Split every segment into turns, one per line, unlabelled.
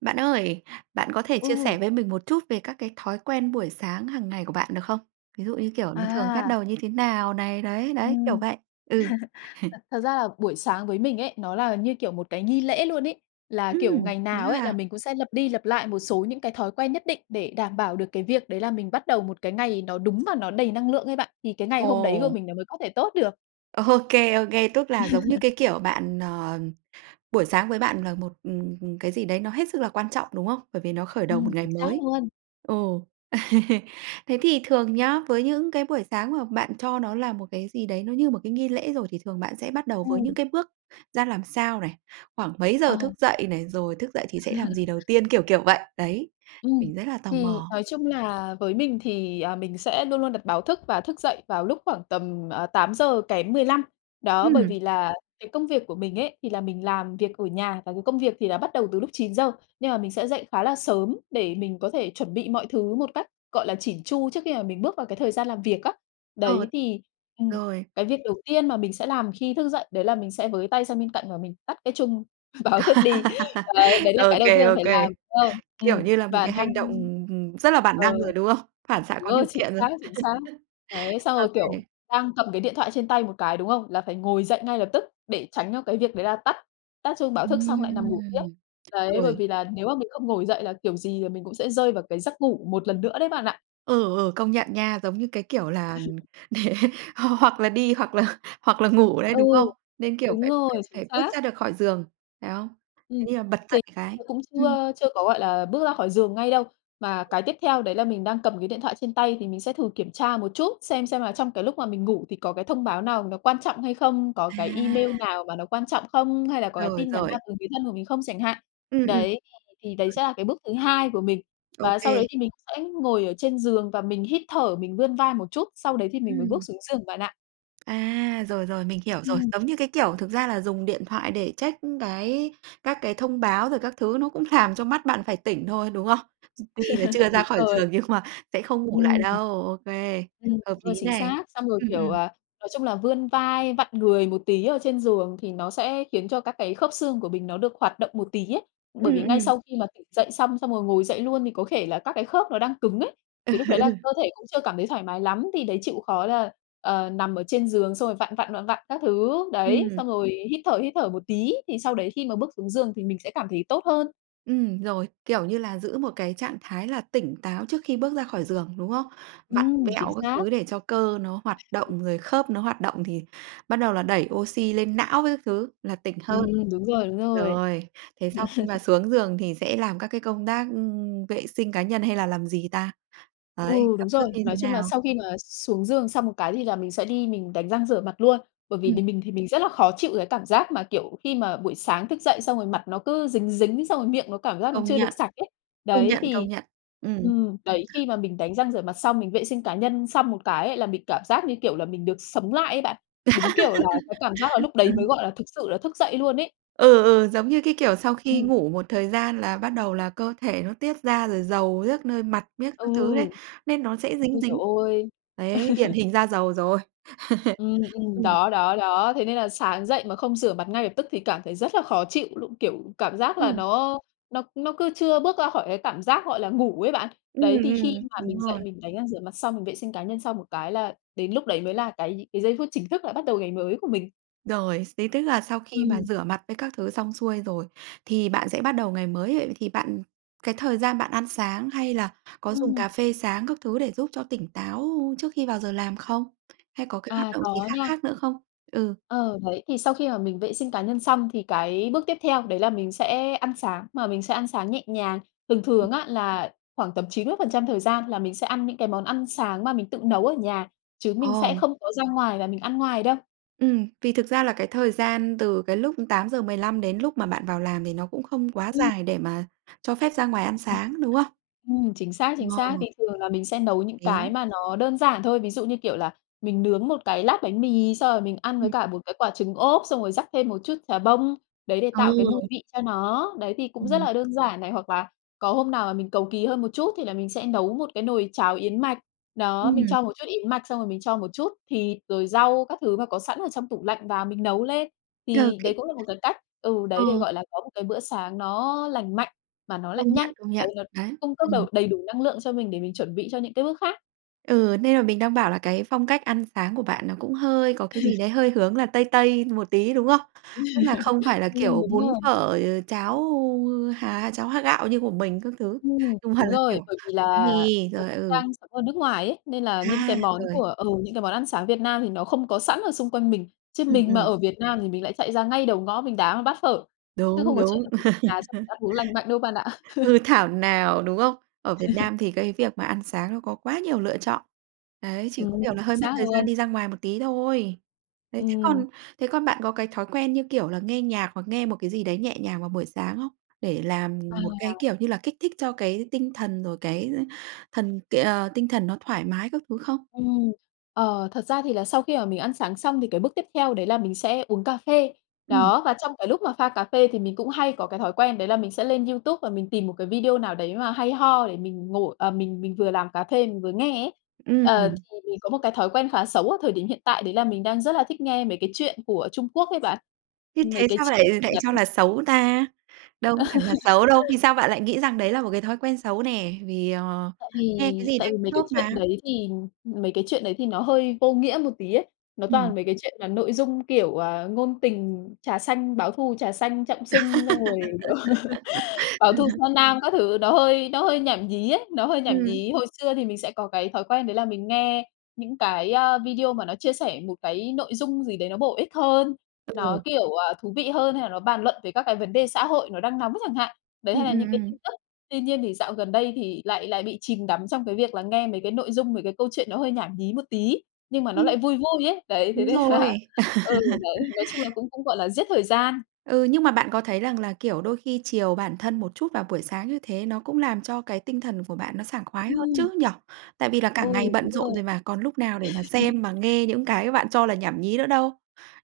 Bạn ơi, bạn có thể chia
Ừ.
sẻ với mình một chút về các cái thói quen buổi sáng hằng ngày của bạn được không? Ví dụ như, kiểu, nó thường bắt
À.
đầu như thế nào này, đấy, đấy, kiểu
Ừm.
vậy. Ừ.
Thật thật ra là buổi sáng với mình ấy, nó là như, kiểu, một cái nghi lễ luôn ấy. Là, kiểu,
Ừm,
ngày
dữ
nào ấy là
ha!
mình cũng sẽ lặp đi lặp lại một số những cái thói quen nhất định, để đảm bảo được cái việc đấy là mình bắt đầu một cái ngày nó đúng và nó đầy năng lượng ấy bạn. Thì cái ngày hôm đấy của
Ồ.
mình nó mới có thể tốt được.
Ô kê, ô kê. Tức là giống như cái, kiểu, bạn, ờ, buổi sáng với bạn là một, ừ, ừ, cái gì đấy nó hết sức là quan trọng, đúng không? Bởi vì nó khởi đầu
Ừm,
một ngày
chính xác
mới.
luôn.
Ồ, thế thì thường nhá, với những cái buổi sáng mà bạn cho nó là một cái gì đấy nó như một cái nghi lễ rồi, thì thường bạn sẽ bắt đầu với những
Ừm.
cái bước ra làm sao này? Khoảng mấy giờ thức
Ồ.
dậy này? Rồi thức dậy thì sẽ làm gì đầu tiên? Kiểu, kiểu vậy. Đấy.
Ừm,
Mình rất là tò
thì
mò.
nói chung là với mình thì, à, mình sẽ luôn luôn đặt báo thức và thức dậy vào lúc khoảng tầm 8:00 kém 15 đó. Bởi
Ừm.
vì là cái công việc của mình ấy, thì là mình làm việc ở nhà và cái công việc thì là bắt đầu từ lúc 9:00 nhưng mà mình sẽ dậy khá là sớm để mình có thể chuẩn bị mọi thứ một cách gọi là chỉn chu trước khi mà mình bước vào cái thời gian làm việc á.
Ờ.
Đấy, thì, ừ,
Rồi.
cái việc đầu tiên mà mình sẽ làm khi thức dậy đấy là mình sẽ với tay sang bên cạnh và mình tắt cái chung báo thức đi. Đấy, đấy là
Ô
cái đầu
kê,
tiên là
ô
phải
kê.
làm. Ơ, ừ,
Kiểu, như là một
và
cái
đang
hành động, ừm, ừm, rất là bản
ờ,
năng rồi, đúng không? Phản xạ
đúng
có
rồi,
điều
chính
kiện rồi.
xác, chính xác. Đấy, xong
Ô
rồi, kiểu,
kê.
đang cầm cái điện thoại trên tay một cái, đúng không? Là phải ngồi dậy ngay lập tức để tránh cho cái việc đấy là tắt tắt chuông báo thức xong lại nằm ngủ tiếp.
Ừm,
Đấy, bởi
rồi.
vì là nếu mà mình không ngồi dậy là kiểu gì mình cũng sẽ rơi vào cái giấc ngủ một lần nữa đấy bạn ạ.
Ừ, ừ, công nhận nha. Giống như cái, kiểu, là, hoặc là đi hoặc là hoặc là ngủ đấy,
Ừ,
đúng không? Nên, kiểu,
đúng
phải phải
rồi. Chính
phải bước
xác.
ra được khỏi giường, phải không?
Ừ,
Thế thì bật
thì
dậy cái.
cũng
Ừm.
chưa chưa có, gọi là, bước ra khỏi giường ngay đâu. Mà cái tiếp theo đấy là mình đang cầm cái điện thoại trên tay thì mình sẽ thử kiểm tra một chút, xem xem là trong cái lúc mà mình ngủ thì có cái thông báo nào nó quan trọng hay không, có cái email
À!
nào mà nó quan trọng không, hay là có cái
Rồi,
tin nhắn nào
rồi.
từ người thân của mình không chẳng hạn.
Ừ, ừm.
Đấy, thì đấy sẽ là cái bước thứ hai của mình.
Ô
Và sau
kê.
đấy thì mình sẽ ngồi ở trên giường và mình hít thở mình vươn vai một chút, sau đấy thì mình mới bước
Ừm.
xuống giường bạn ạ.
À, rồi, rồi, mình hiểu rồi.
Ừm.
Giống như cái kiểu thực ra là dùng điện thoại để check cái các cái thông báo rồi các thứ nó cũng làm cho mắt bạn phải tỉnh thôi, đúng hông? Tuy là chưa ra
Đúng
khỏi
rồi.
giường nhưng mà sẽ không ngủ lại
Ừm.
đâu. Ô kê,
Ừm,
hợp lý
rồi chính
nè.
xác. Xong rồi,
Ừm,
kiểu,
ừm.
à, nói chung là vươn vai, vặn người một tí ở trên giường thì nó sẽ khiến cho các cái khớp xương của mình nó được hoạt động một tí ấy. Bởi vì
Ừm,
ngay
ừm.
sau khi mà tỉnh dậy xong, xong rồi ngồi dậy luôn thì có thể là các cái khớp nó đang cứng ấy. Thì lúc đấy là
Ừ.
cơ thể cũng chưa cảm thấy thoải mái lắm, thì đấy chịu khó là, ờ, nằm ở trên giường, xong rồi vặn, vặn, vặn, vặn các thứ, đấy,
Ừm.
xong rồi hít thở, hít thở một tí thì sau đấy khi mà bước xuống giường thì mình sẽ cảm thấy tốt hơn.
Ừm, rồi. Kiểu như là, giữ một cái trạng thái là tỉnh táo trước khi bước ra khỏi giường, đúng không? Vặn
Ừm, chính
vẹo các
xác.
thứ để cho cơ nó hoạt động, rồi khớp nó hoạt động thì bắt đầu là đẩy ô xy lên não với các thứ là tỉnh hơn.
Ừm, đúng rồi, đúng rồi.
Rồi. Thế sau khi mà xuống giường thì sẽ làm các cái công tác vệ sinh cá nhân hay là làm gì ta?
Ừ,
Đấy,
đúng
các bước
rồi.
như
Nói
thế
chung là
nào?
sau khi mà xuống giường xong một cái thì là mình sẽ đi mình đánh răng rửa mặt luôn. Bởi vì
Ừm.
vì mình thì mình rất là khó chịu cái cảm giác mà, kiểu, khi mà buổi sáng thức dậy xong rồi mặt nó cứ dính dính, xong rồi miệng nó cảm giác nó
Công
chưa được
nhận.
sạch ấy.
Công
Đấy,
nhận,
thì
công nhận. Ừm.
ừm, đấy khi mà mình đánh răng rửa mặt xong, mình vệ sinh cá nhân xong một cái là mình cảm giác như kiểu là mình được sống lại ấy bạn. Đúng kiểu là cái cảm giác là lúc đấy mới gọi là thực sự là thức dậy luôn ấy.
Ừ, ừ, giống như cái kiểu sau khi
Ừm.
ngủ một thời gian là bắt đầu là cơ thể nó tiết ra, rồi dầu diếc nơi mặt miết
Ừ.
các thứ đấy, nên nó sẽ dính
Ôi trời
dính.
ơi!
Đấy, điển hình da dầu rồi.
Ừm, ừm,
Ừm.
đó, đó, đó. Thế nên là sáng dậy mà không rửa mặt ngay lập tức thì cảm thấy rất là khó chịu luôn, kiểu, cảm giác là
Ừm.
nó nó nó cứ chưa bước ra khỏi cái cảm giác, gọi là, ngủ ấy bạn.
Ừm,
Đấy, thì khi
ừm,
mà
đúng
mình dậy
rồi.
mình đánh răng rửa mặt xong, mình vệ sinh cá nhân xong một cái là đến lúc đấy mới là cái gi cái giây phút chính thức là bắt đầu ngày mới của mình.
Rồi, xế tức là sau khi mà
Ừm.
rửa mặt với các thứ xong xuôi rồi, thì bạn sẽ bắt đầu ngày mới. Thì bạn cái thời gian bạn ăn sáng hay là có dùng
Ừm.
cà phê sáng các thứ để giúp cho tỉnh táo trước khi vào giờ làm không? Hay có cái hoạt
À,
động gì
có
khác
nha.
khác nữa không? Ừ.
Ờ, đấy, thì sau khi mà mình vệ sinh cá nhân xong thì cái bước tiếp theo đấy là mình sẽ ăn sáng, mà mình sẽ ăn sáng nhẹ nhàng. Thường
Ừm.
thường á là khoảng tầm 90 thời gian là mình sẽ ăn những cái món ăn sáng mà mình tự nấu ở nhà, chứ mình sẽ
Ồ.
không có ra ngoài và mình ăn ngoài đâu.
Ừm, vì thực ra là cái thời gian từ cái lúc 8:15 đến lúc mà bạn vào làm thì nó cũng không quá
Ừm.
dài để mà cho phép ra ngoài ăn sáng, đúng
[unintelligible]
không?
Ừm, chính xác, chính xác.
Ờ.
Thì thường là mình sẽ nấu những cái
Đấy.
mà nó đơn giản thôi. Ví dụ như, kiểu là, mình nướng một cái lát bánh mì xong rồi mình ăn với
Ừm.
cả một cái quả trứng ốp, xong rồi rắc thêm một chút chà bông, đấy để tạo cái mùi
Ừ.
vị cho nó. Đấy thì cũng rất
Ừm.
là đơn giản này. Hoặc là có hôm nào mà mình cầu kỳ hơn một chút, thì là mình sẽ nấu một cái nồi cháo yến mạch. Đó, mình
Ừm.
cho một chút yến mạch, xong rồi mình cho một chút thịt, rồi rau các thứ mà có sẵn ở trong tủ lạnh và mình nấu lên.
Ờ
Thì đấy
cái
cũng là một cái cách ừ, đấy để
Ờ.
gọi là có một cái bữa sáng nó lành mạnh mà nó lại
Công
nhanh.
nhận, công
Đấy
nhận,
nó
đấy,
cung cấp đầu
ừm.
đầy đủ năng lượng cho mình để mình chuẩn bị cho những cái bước khác.
Ừ, nên là mình đang bảo là cái phong cách ăn sáng của bạn nó cũng hơi có cái gì đấy hơi hướng là tây tây một tí, đúng không? Tức là không phải là,
Ừm,
kiểu,
đúng
bún
rồi.
phở, ờ, cháo, há, cháo há, gạo như của mình các thứ,
Ừm,
nhưng mà
đúng
là, kiểu,
rồi, bởi vì
bánh
là
mì,
mì
rồi
cũng
ừ.
đang sống ở nước ngoài ấy, nên là những cái
À,
món
rồi.
của ừ, những cái món ăn sáng Việt Nam thì nó không có sẵn ở xung quanh mình, chứ
Ừm,
mình mà
ừm.
ở Việt Nam thì mình lại chạy ra ngay đầu ngõ mình đá một bát phở, chứ
Đúng,
không có chuyện
đúng.
là mì ở nhà xong mình ăn uống lành mạnh đâu bạn ạ.
Ừ, thảo nào, đúng không? Ở Việt Nam thì cái việc mà ăn sáng nó có quá nhiều lựa chọn, đấy, chỉ có
Ừm,
điều là
chính
hơi mất
xác
thời gian
luôn!
đi ra ngoài một tí thôi. Đấy, thế
Ừm.
còn thế còn bạn có cái thói quen như kiểu là, nghe nhạc hoặc nghe một cái gì đấy nhẹ nhàng vào buổi sáng không? Để làm một cái,
À.
kiểu như là, kích thích cho cái tinh thần rồi cái thần cái ờ, tinh thần nó thoải mái các thứ không?
Ừm, ờ, thật ra thì là sau khi mà mình ăn sáng xong thì cái bước tiếp theo đấy là mình sẽ uống cà phê.
Ừm.
Đó, và trong cái lúc mà pha cà phê thì mình cũng hay có cái thói quen đấy là mình sẽ lên YouTube và mình tìm một cái video nào đấy mà hay ho để mình ngồi à, mình mình vừa làm cà phê mình vừa nghe ấy. Ờ,
Ừm.
thì mình có một cái thói quen khá xấu ở thời điểm hiện tại đấy là mình đang rất là thích nghe mấy cái chuyện của Trung Quốc ấy bạn,
Thế
mấy
thế
cái
sao lại
chuyện
lại
ngắn.
cho là xấu, ta? Đâu có hẳn là xấu đâu, vì sao bạn lại nghĩ rằng đấy là một cái thói quen xấu nè? Vì, ờ,
Tại
nghe cái
vì
gì
tại
đấy
vì
cũng
mấy cái
tốt
chuyện
mà?
đấy thì mấy cái chuyện đấy thì nó hơi vô nghĩa một tí ấy. Nó
Ừm.
toàn mấy cái chuyện mà nội dung, kiểu, à, ngôn tình, trà xanh, báo thù trà xanh, trọng sinh, xong rồi, kiểu, báo thù tra nam các thứ, nó hơi nó hơi nhảm nhí ấy, nó hơi nhảm
Ừm.
nhí. Hồi xưa thì mình sẽ có cái thói quen đấy là mình nghe những cái, a, video mà nó chia sẻ một cái nội dung gì đấy nó bổ ích hơn, nó
Ừ.
kiểu, à, thú vị hơn hay là nó bàn luận về các cái vấn đề xã hội nó đang nóng chẳng hạn, đấy,
Ừm,
hay là
ừm,
những cái
ừm.
tin tức, tuy nhiên thì dạo gần đây thì lại lại bị chìm đắm trong cái việc là nghe mấy cái nội dung, mấy cái câu chuyện nó hơi nhảm nhí một tí, nhưng mà nó
Ừm.
lại vui vui ấy. Đấy, thế
Đúng
nên
rồi.
là ừ, đấy, nói chung là cũng cũng gọi là giết thời gian.
Ừ, nhưng mà bạn có thấy rằng là, kiểu, đôi khi chiều bản thân một chút vào buổi sáng như thế nó cũng làm cho cái tinh thần của bạn nó sảng khoái hơn
Ừm.
chứ, nhỉ? Tại vì là cả
Ừ,
ngày
đúng
bận
rồi.
rộn rồi mà, còn lúc nào để mà xem, mà nghe những cái bạn cho là nhảm nhí nữa đâu?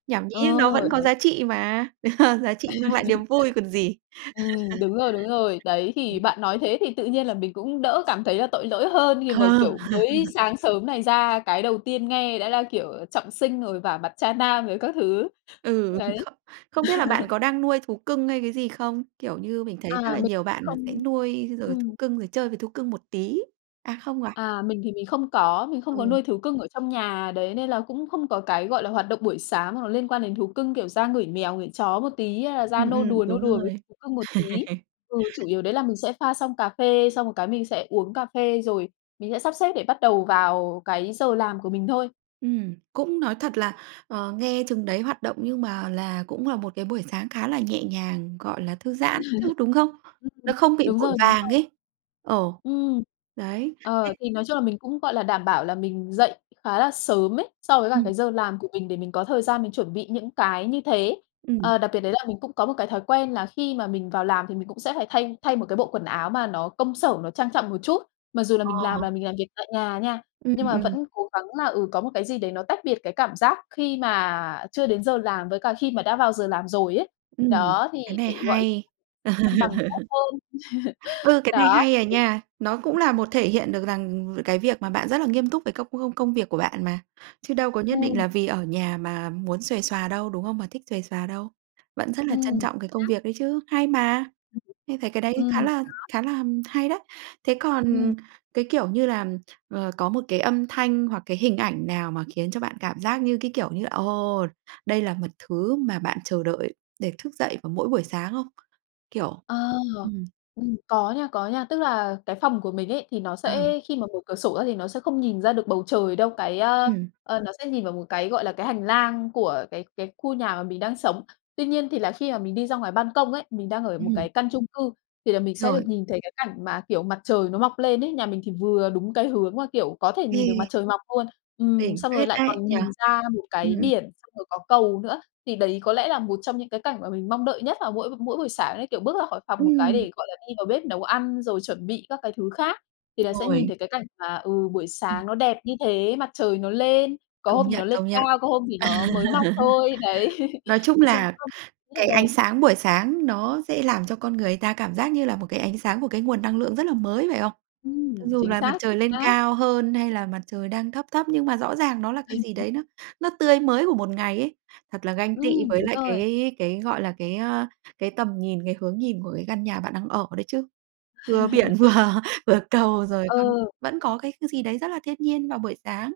Nhảm nhí
Ờ,
nó vẫn có
đấy.
giá trị mà, giá trị mang lại niềm vui còn gì.
Ừm, đúng rồi, đúng rồi. Đấy, thì bạn nói thế thì tự nhiên là mình cũng đỡ cảm thấy là tội lỗi hơn khi mà,
Ờ.
kiểu, mới sáng sớm này ra, cái đầu tiên nghe đã là, kiểu, ờ, trọng sinh, rồi vả mặt tra nam, rồi các thứ.
Ừ,
Đấy.
kh không biết là bạn có đang nuôi thú cưng hay cái gì không? Kiểu như, mình thấy rất
À,
là
mình
nhiều bạn sẽ
không
nuôi rồi thú
ừm.
cưng rồi chơi với thú cưng một tí à, không à?
à, mình thì mình không có, mình không có
Ừ.
nuôi thú cưng ở trong nhà, đấy, nên là cũng không có cái, gọi là, hoạt động buổi sáng hoặc là liên quan đến thú cưng, kiểu, ra ngửi mèo, ngửi chó một tí hay là ra
Ừm,
nô
ừm,
đùa, nô
đúng
đùa với
rồi.
thú cưng một tí ừ, chủ yếu đấy là mình sẽ pha xong cà phê, xong rồi cái mình sẽ uống cà phê, rồi mình sẽ sắp xếp để bắt đầu vào cái giờ làm của mình thôi.
Ừm, cũng nói thật là, ờ, nghe chừng đấy hoạt động, nhưng mà là cũng là một cái buổi sáng khá là nhẹ nhàng, gọi là, thư giãn ấy chứ, đúng không? Nó
Ừm,
không bị
đúng
vội
rồi, đúng
vàng
rồi.
ấy ờ,
Ừm.
đấy. Thế
Ờ, thì nói chung là mình cũng, gọi là, đảm bảo là mình dậy khá là sớm ấy so với cả
Ừm.
cái giờ làm của mình để mình có thời gian mình chuẩn bị những cái như thế.
Ừm.
Ờ, đặc biệt đấy là mình cũng có một cái thói quen là khi mà mình vào làm thì mình cũng sẽ phải thay thay một cái bộ quần áo mà nó công sở, nó trang trọng một chút, mặc dù là mình làm
Ờ.
là mình làm việc tại nhà nha,
Ừm,
nhưng mà
ừm.
vẫn cố gắng là, ừ, có một cái gì đấy nó tách biệt cái cảm giác khi mà chưa đến giờ làm với cả khi mà đã vào giờ làm rồi ấy.
Ừm,
Đó, thì
cái này
để, gọi là,
hay.
cân bằng tốt hơn.
Ừ, cái này
Đó,
hay à nha! Nó
đấy.
cũng là một thể hiện được rằng cái việc mà bạn rất là nghiêm túc về các công công công việc của bạn mà, chứ đâu có nhất định
Ừm.
là vì ở nhà mà muốn xuề xoà đâu, đúng không? Mà thích xuề xoà đâu, vẫn rất là trân
Ừm,
trọng
chính
cái công
xác.
việc đấy chứ, hay mà, mình thấy cái đấy
Ừm,
khá là
đó.
khá là, ừm, hay đấy. Thế còn
Ừm.
cái, kiểu như là, ờ, có một cái âm thanh hoặc cái hình ảnh nào mà khiến cho bạn cảm giác như, cái kiểu như, ồ, đây là một thứ mà bạn chờ đợi để thức dậy vào mỗi buổi sáng không? Kiểu
Ờ,
ừm.
ừm, có nha, có nha. Tức là cái phòng của mình ấy, thì nó
Ờ.
sẽ khi mà mở cửa sổ ra thì nó sẽ không nhìn ra được bầu trời đâu, cái, a,
Ừm.
ờ, nó sẽ nhìn vào một cái, gọi là, cái hành lang của cái cái khu nhà mà mình đang sống, tuy nhiên thì là khi mà mình đi ra ngoài ban công ấy, mình đang ở một cái
Ừm.
căn chung cư, thì là mình sẽ
Rồi.
được nhìn thấy cái cảnh mà, kiểu, mặt trời nó mọc lên ấy. Nhà mình thì vừa đúng cái hướng mà, kiểu, có thể nhìn được mặt
Ghê!
trời mọc luôn ừm,
Đỉnh
xong rồi
phết
lại
đấy,
còn
nhỉ?
nhìn ra một cái
Ừm.
biển, xong rồi có cầu nữa. Thì đấy có lẽ là một trong những cái cảnh mà mình mong đợi nhất vào mỗi b mỗi buổi sáng ấy, kiểu, bước ra khỏi phòng một cái
Ừm.
để, gọi là, đi vào bếp nấu ăn, rồi chuẩn bị các cái thứ khác, thì là sẽ nhìn
Rồi.
thấy cái cảnh mà, ừ, buổi
Ừm.
sáng nó đẹp như thế, mặt trời nó lên, có
Công
hôm thì nó
nhận,
lên
công nhận.
cao, có hôm thì nó mới mọc thôi. Đấy,
Nói chung
nói chung
là
[unintelligible] rất là
cái
đẹp.
ánh sáng buổi sáng nó sẽ làm cho con người ta cảm giác như là một cái ánh sáng của cái nguồn năng lượng rất là mới, phải không? Cho
Ừm,
dù
chính
là mặt
xác, chính
trời lên
xác.
cao hơn hay là mặt trời đang thấp thấp, nhưng mà rõ ràng nó là cái gì đấy nó nó tươi mới của một ngày ấy, thật là ganh tị
Ừm,
với
đúng
lại
rồi.
cái cái, gọi là, cái, ơ, cái tầm nhìn, cái hướng nhìn của cái căn nhà bạn đang ở đấy chứ, vừa biển vừa vừa cầu rồi
Ờ.
còn vẫn có cái cái gì đấy rất là thiên nhiên vào buổi sáng.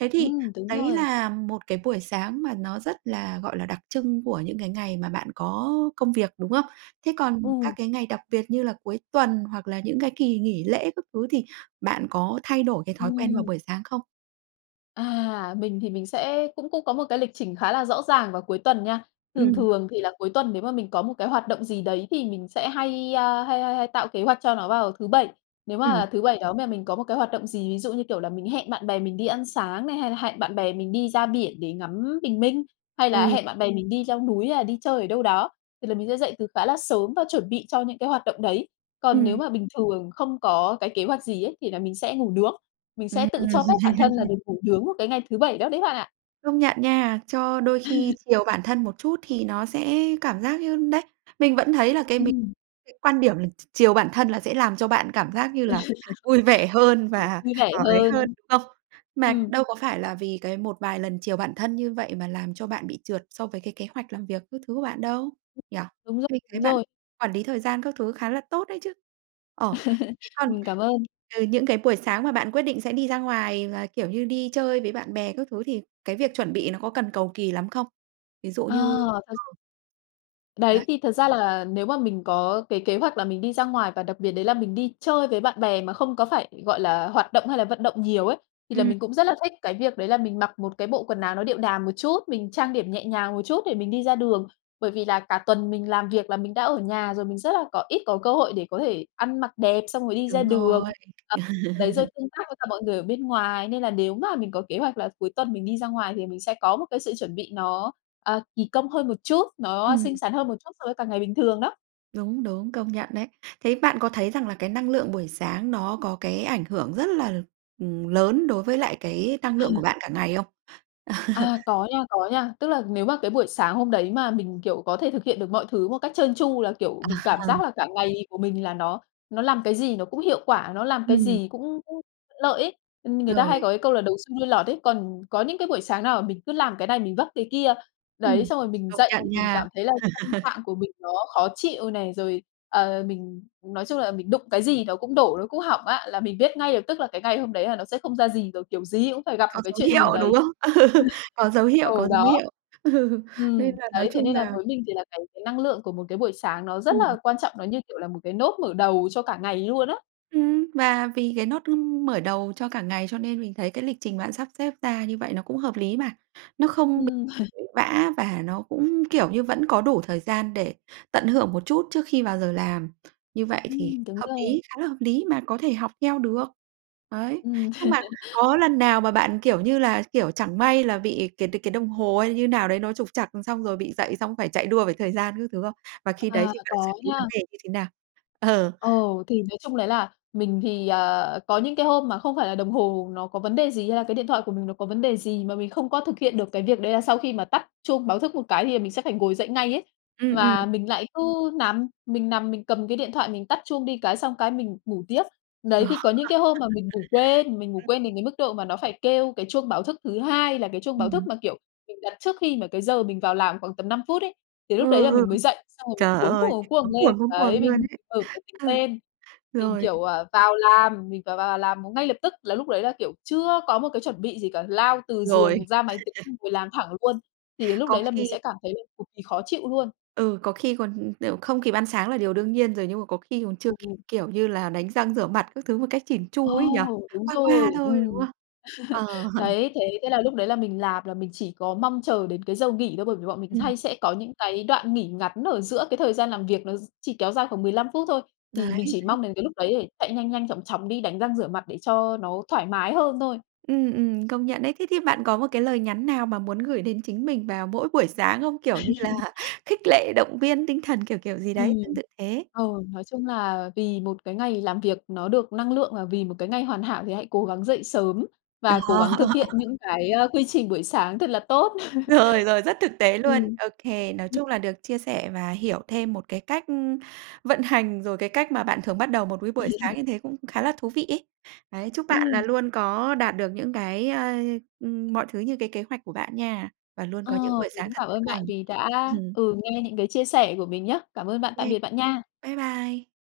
Thế thì
Ừm, đúng
đấy
rồi.
là một cái buổi sáng mà nó rất là, gọi là, đặc trưng của những cái ngày mà bạn có, ơ, công việc, đúng không? Thế còn các
Ừ.
cái ngày đặc biệt như là cuối tuần, hoặc là những cái kỳ nghỉ lễ các thứ thì bạn có thay đổi cái thói quen vào
Ừm.
buổi sáng không?
À, mình thì mình sẽ cũng cũng có một cái lịch trình khá là rõ ràng vào cuối tuần nha. Thường
Ừm.
thường thì là cuối tuần nếu mà mình có một cái hoạt động gì đấy thì mình sẽ hay, à, hay hay hay tạo kế hoạch cho nó vào thứ Bảy. Nếu
Ừm.
mà thứ Bảy đó mà mình có một cái hoạt động gì, ví dụ như, kiểu là, mình hẹn bạn bè mình đi ăn sáng này, hay là hẹn bạn bè mình đi ra biển để ngắm bình minh, hay là
Ừ.
hẹn bạn bè mình đi leo núi hay đi chơi ở đâu đó, thì là mình sẽ dậy từ khá là sớm và chuẩn bị cho những cái hoạt động đấy. Còn nếu
Ừm.
mà bình thường không có cái kế hoạch gì ấy thì là mình sẽ ngủ nướng, mình sẽ
Ừm.
tự cho phép bản thân là được ngủ nướng vào cái ngày thứ Bảy đó đấy bạn ạ!
Công nhận nha, cho đôi khi chiều bản thân một chút thì nó sẽ cảm giác như đấy, mình vẫn thấy là cái mình
Ừm.
cái quan điểm là ch chiều bản thân là sẽ làm cho bạn cảm giác như là vui vẻ hơn và,
Vui vẻ
ờ, ấy hơn,
hơn.
đúng không? Mà
Ừm.
đâu có phải là vì cái một vài lần chiều bản thân như vậy mà làm cho bạn bị trượt so với cái kế hoạch làm việc các thứ của bạn đâu, nhỉ?
Đúng r
Mình thấy
đúng
bạn
rồi.
quản lý thời gian các thứ khá là tốt đấy chứ! Ờ, thế còn
Mình cảm ơn.
từ những cái buổi sáng mà bạn quyết định sẽ đi ra ngoài và, kiểu như, đi chơi với bạn bè các thứ thì cái việc chuẩn bị nó có cần cầu kì lắm không? Ví dụ
Ờ
như
thật
ờ. Đấy.
Đấy, thì thật ra là nếu mà mình có cái kế hoạch là mình đi ra ngoài và đặc biệt đấy là mình đi chơi với bạn bè mà không có phải, gọi là, hoạt động hay là vận động nhiều ấy, thì là
Ừm.
mình cũng rất là thích cái việc đấy là mình mặc một cái bộ quần áo nó điệu đà một chút, mình trang điểm nhẹ nhàng một chút để mình đi ra đường. Bởi vì là cả tuần mình làm việc là mình đã ở nhà rồi, mình rất là có ít có cơ hội để có thể ăn mặc đẹp xong rồi đi ra
Đúng
đường.
rồi.
Ờ đấy rồi tương tác với cả mọi người ở bên ngoài nên là nếu mà mình có kế hoạch là cuối tuần mình đi ra ngoài thì mình sẽ có một cái sự chuẩn bị nó, ờ, kỳ công hơn một chút, nó
Ừm.
xinh xắn hơn một chút so với cả ngày bình thường đó!
Đúng, đúng, công nhận đấy. Thế bạn có thấy rằng là cái năng lượng buổi sáng nó có cái ảnh hưởng rất là, ừm, lớn đối với lại cái năng lượng của
[unintelligible]
bạn cả ngày không?
À, có nha, có nha. Tức là nếu mà cái buổi sáng hôm đấy mà mình, kiểu, có thể thực hiện được mọi thứ một cách trơn tru là, kiểu,
À
mình cảm
ha.
giác là cả ngày của mình là nó nó làm cái gì nó cũng hiệu quả, nó làm cái
Ừm.
gì cũng cũng lợi ấy. Người ta hay
Rồi.
có cái câu là đầu xuôi đuôi lọt ấy, còn có những cái buổi sáng nào là mình cứ làm cái này mình vấp cái kia. Đấy,
Ừm.
xong rồi mình
Công
dậy,
nhận
mình
nha.
cảm thấy là tâm trạng của mình nó khó chịu này, rồi, ờ, mình nói chung là mình đụng cái gì nó cũng đổ, nó cũng hỏng á, là mình biết ngay được, tức là cái ngày hôm đấy là nó sẽ không ra gì rồi, kiểu gì cũng phải gặp một
Có
cái
dấu
chuyện gì
hiệu, đúng
đấy.
không? Có dấu hiệu,
Ừ,
có dấu
đó.
hiệu. Nên
Ừm,
là nói
đấy, thế
chung
nên là
là
với mình thì là cái cái năng lượng của một cái buổi sáng nó rất
Ừm.
là quan trọng, nó, như kiểu, là một cái nốt mở đầu cho cả ngày luôn á.
Ừm, và vì cái nốt ưm, mở đầu cho cả ngày cho nên mình thấy cái lịch trình bạn sắp xếp ra như vậy nó cũng hợp lý mà. Nó không bị
Ừm,
vã và nó cũng, kiểu như, vẫn có đủ thời gian để tận hưởng một chút trước khi vào giờ làm. Như vậy thì
Ừm, đúng
hợp
rồi.
lý, khá là hợp lý mà có thể học theo được. Đấy.
Ừm.
Nhưng mà có lần nào mà bạn, kiểu như là, kiểu, chẳng may là bị cái đ cái đồng hồ hay như thế nào đấy nó trục trặc, xong rồi bị dậy xong phải chạy đua với thời gian các thứ không? Và khi đấy
À,
thì bạn
có
xử lý vấn
nha.
đề như thế nào? Ờ.
Ồ, thì nói chung đấy là mình thì, à, có những cái hôm mà không phải là đồng hồ nó có vấn đề gì, hay là cái điện thoại của mình nó có vấn đề gì mà mình không có thực hiện được cái việc đấy là sau khi mà tắt chuông báo thức một cái thì là mình sẽ phải ngồi dậy ngay ấy.
Ừm, ừm.
Mà mình lại cứ nằm, mình nằm mình cầm cái điện thoại mình tắt chuông đi cái, xong cái mình ngủ tiếp. Đấy, thì có những cái hôm mà mình ngủ quên, mình ngủ quên
Ừm.
đến cái mức độ mà nó phải kêu cái chuông báo thức thứ 2 là cái chuông báo thức
Ừm.
mà, kiểu, mình đặt trước khi mà cái giờ mình vào làm khoảng tầm 5 phút ấy, thì
Ừ,
lúc đấy là
ừ.
mình mới dậy, xong rồi mình
Trời
cuống cuồng,
ơi!
cuống cuồng
Cuống
lên.
cuồng, cuống cuồng
Đấy,
luôn
mình
ấy.
mở máy tính
Ừ.
lên, mình,
Rồi.
kiểu, ờ, vào làm, mình phải vào làm ngay lập tức, là lúc đấy là, kiểu, chưa có một cái chuẩn bị gì cả, lao từ giường
Rồi.
ra máy tính
[unintelligible]
ngồi làm thẳng luôn. Thì lúc
Có
đấy là mình
khi
sẽ cảm thấy là cực kỳ khó chịu luôn.
ừ, có khi còn, kiểu, không kịp ăn sáng là điều đương nhiên rồi, nhưng mà có khi còn chưa
Ừm,
kịp,
ừm.
kiểu như là, đánh răng rửa mặt các thứ một cách chỉn
Ồ,
chu ấy nhỉ?
đúng
Qua
rồi,
qua thôi, đúng
ừm.
không? Ờ.
Đấy, thế thế là lúc đấy là mình làm là mình chỉ có mong chờ đến cái giờ nghỉ thôi, bởi vì bọn mình
Ừm.
hay sẽ có những cái đoạn nghỉ ngắn ở giữa cái thời gian làm việc, nó chỉ kéo dài khoảng 15 phút thôi. Thì mình
Đấy.
chỉ mong đến cái lúc đấy để chạy nhanh nhanh, chóng chóng đi đánh răng rửa mặt để cho nó thoải mái hơn thôi.
Ừm, ừm, công nhận đấy. Thế thì bạn có một cái lời nhắn nào mà muốn gửi đến chính mình vào mỗi buổi sáng không? Kiểu như là khích lệ, động viên tinh thần, kiểu, kiểu, gì
Ừm.
đấy tương tự thế.
Ờ, nói chung là vì một cái ngày làm việc nó được năng lượng và vì một cái ngày hoàn hảo thì hãy cố gắng dậy sớm
Đó
và cố gắng thực hiện những cái, a, quy trình buổi sáng thật là tốt.
Rồi, rồi, rất thực tế luôn.
Ừm.
Ô kê, nói
Ừm.
chung là được chia sẻ và hiểu thêm một cái cách, ưm, vận hành rồi cái cách mà bạn thường bắt đầu một cái buổi sáng như thế cũng khá là thú vị ấy. Đấy, chúc bạn là
Ừm.
luôn có đạt được những cái, ơ, ưm, mọi thứ như cái kế hoạch của bạn nha, và luôn
Ờ,
có những buổi
mình
sáng
cũng
thật
cảm
tốt
ơn bạn
lành.
vì đã,
Ừm.
ừ, nghe những cái chia sẻ của mình nhá. Cảm ơn bạn, tạm
OK.
biệt bạn nha.
Bái bai!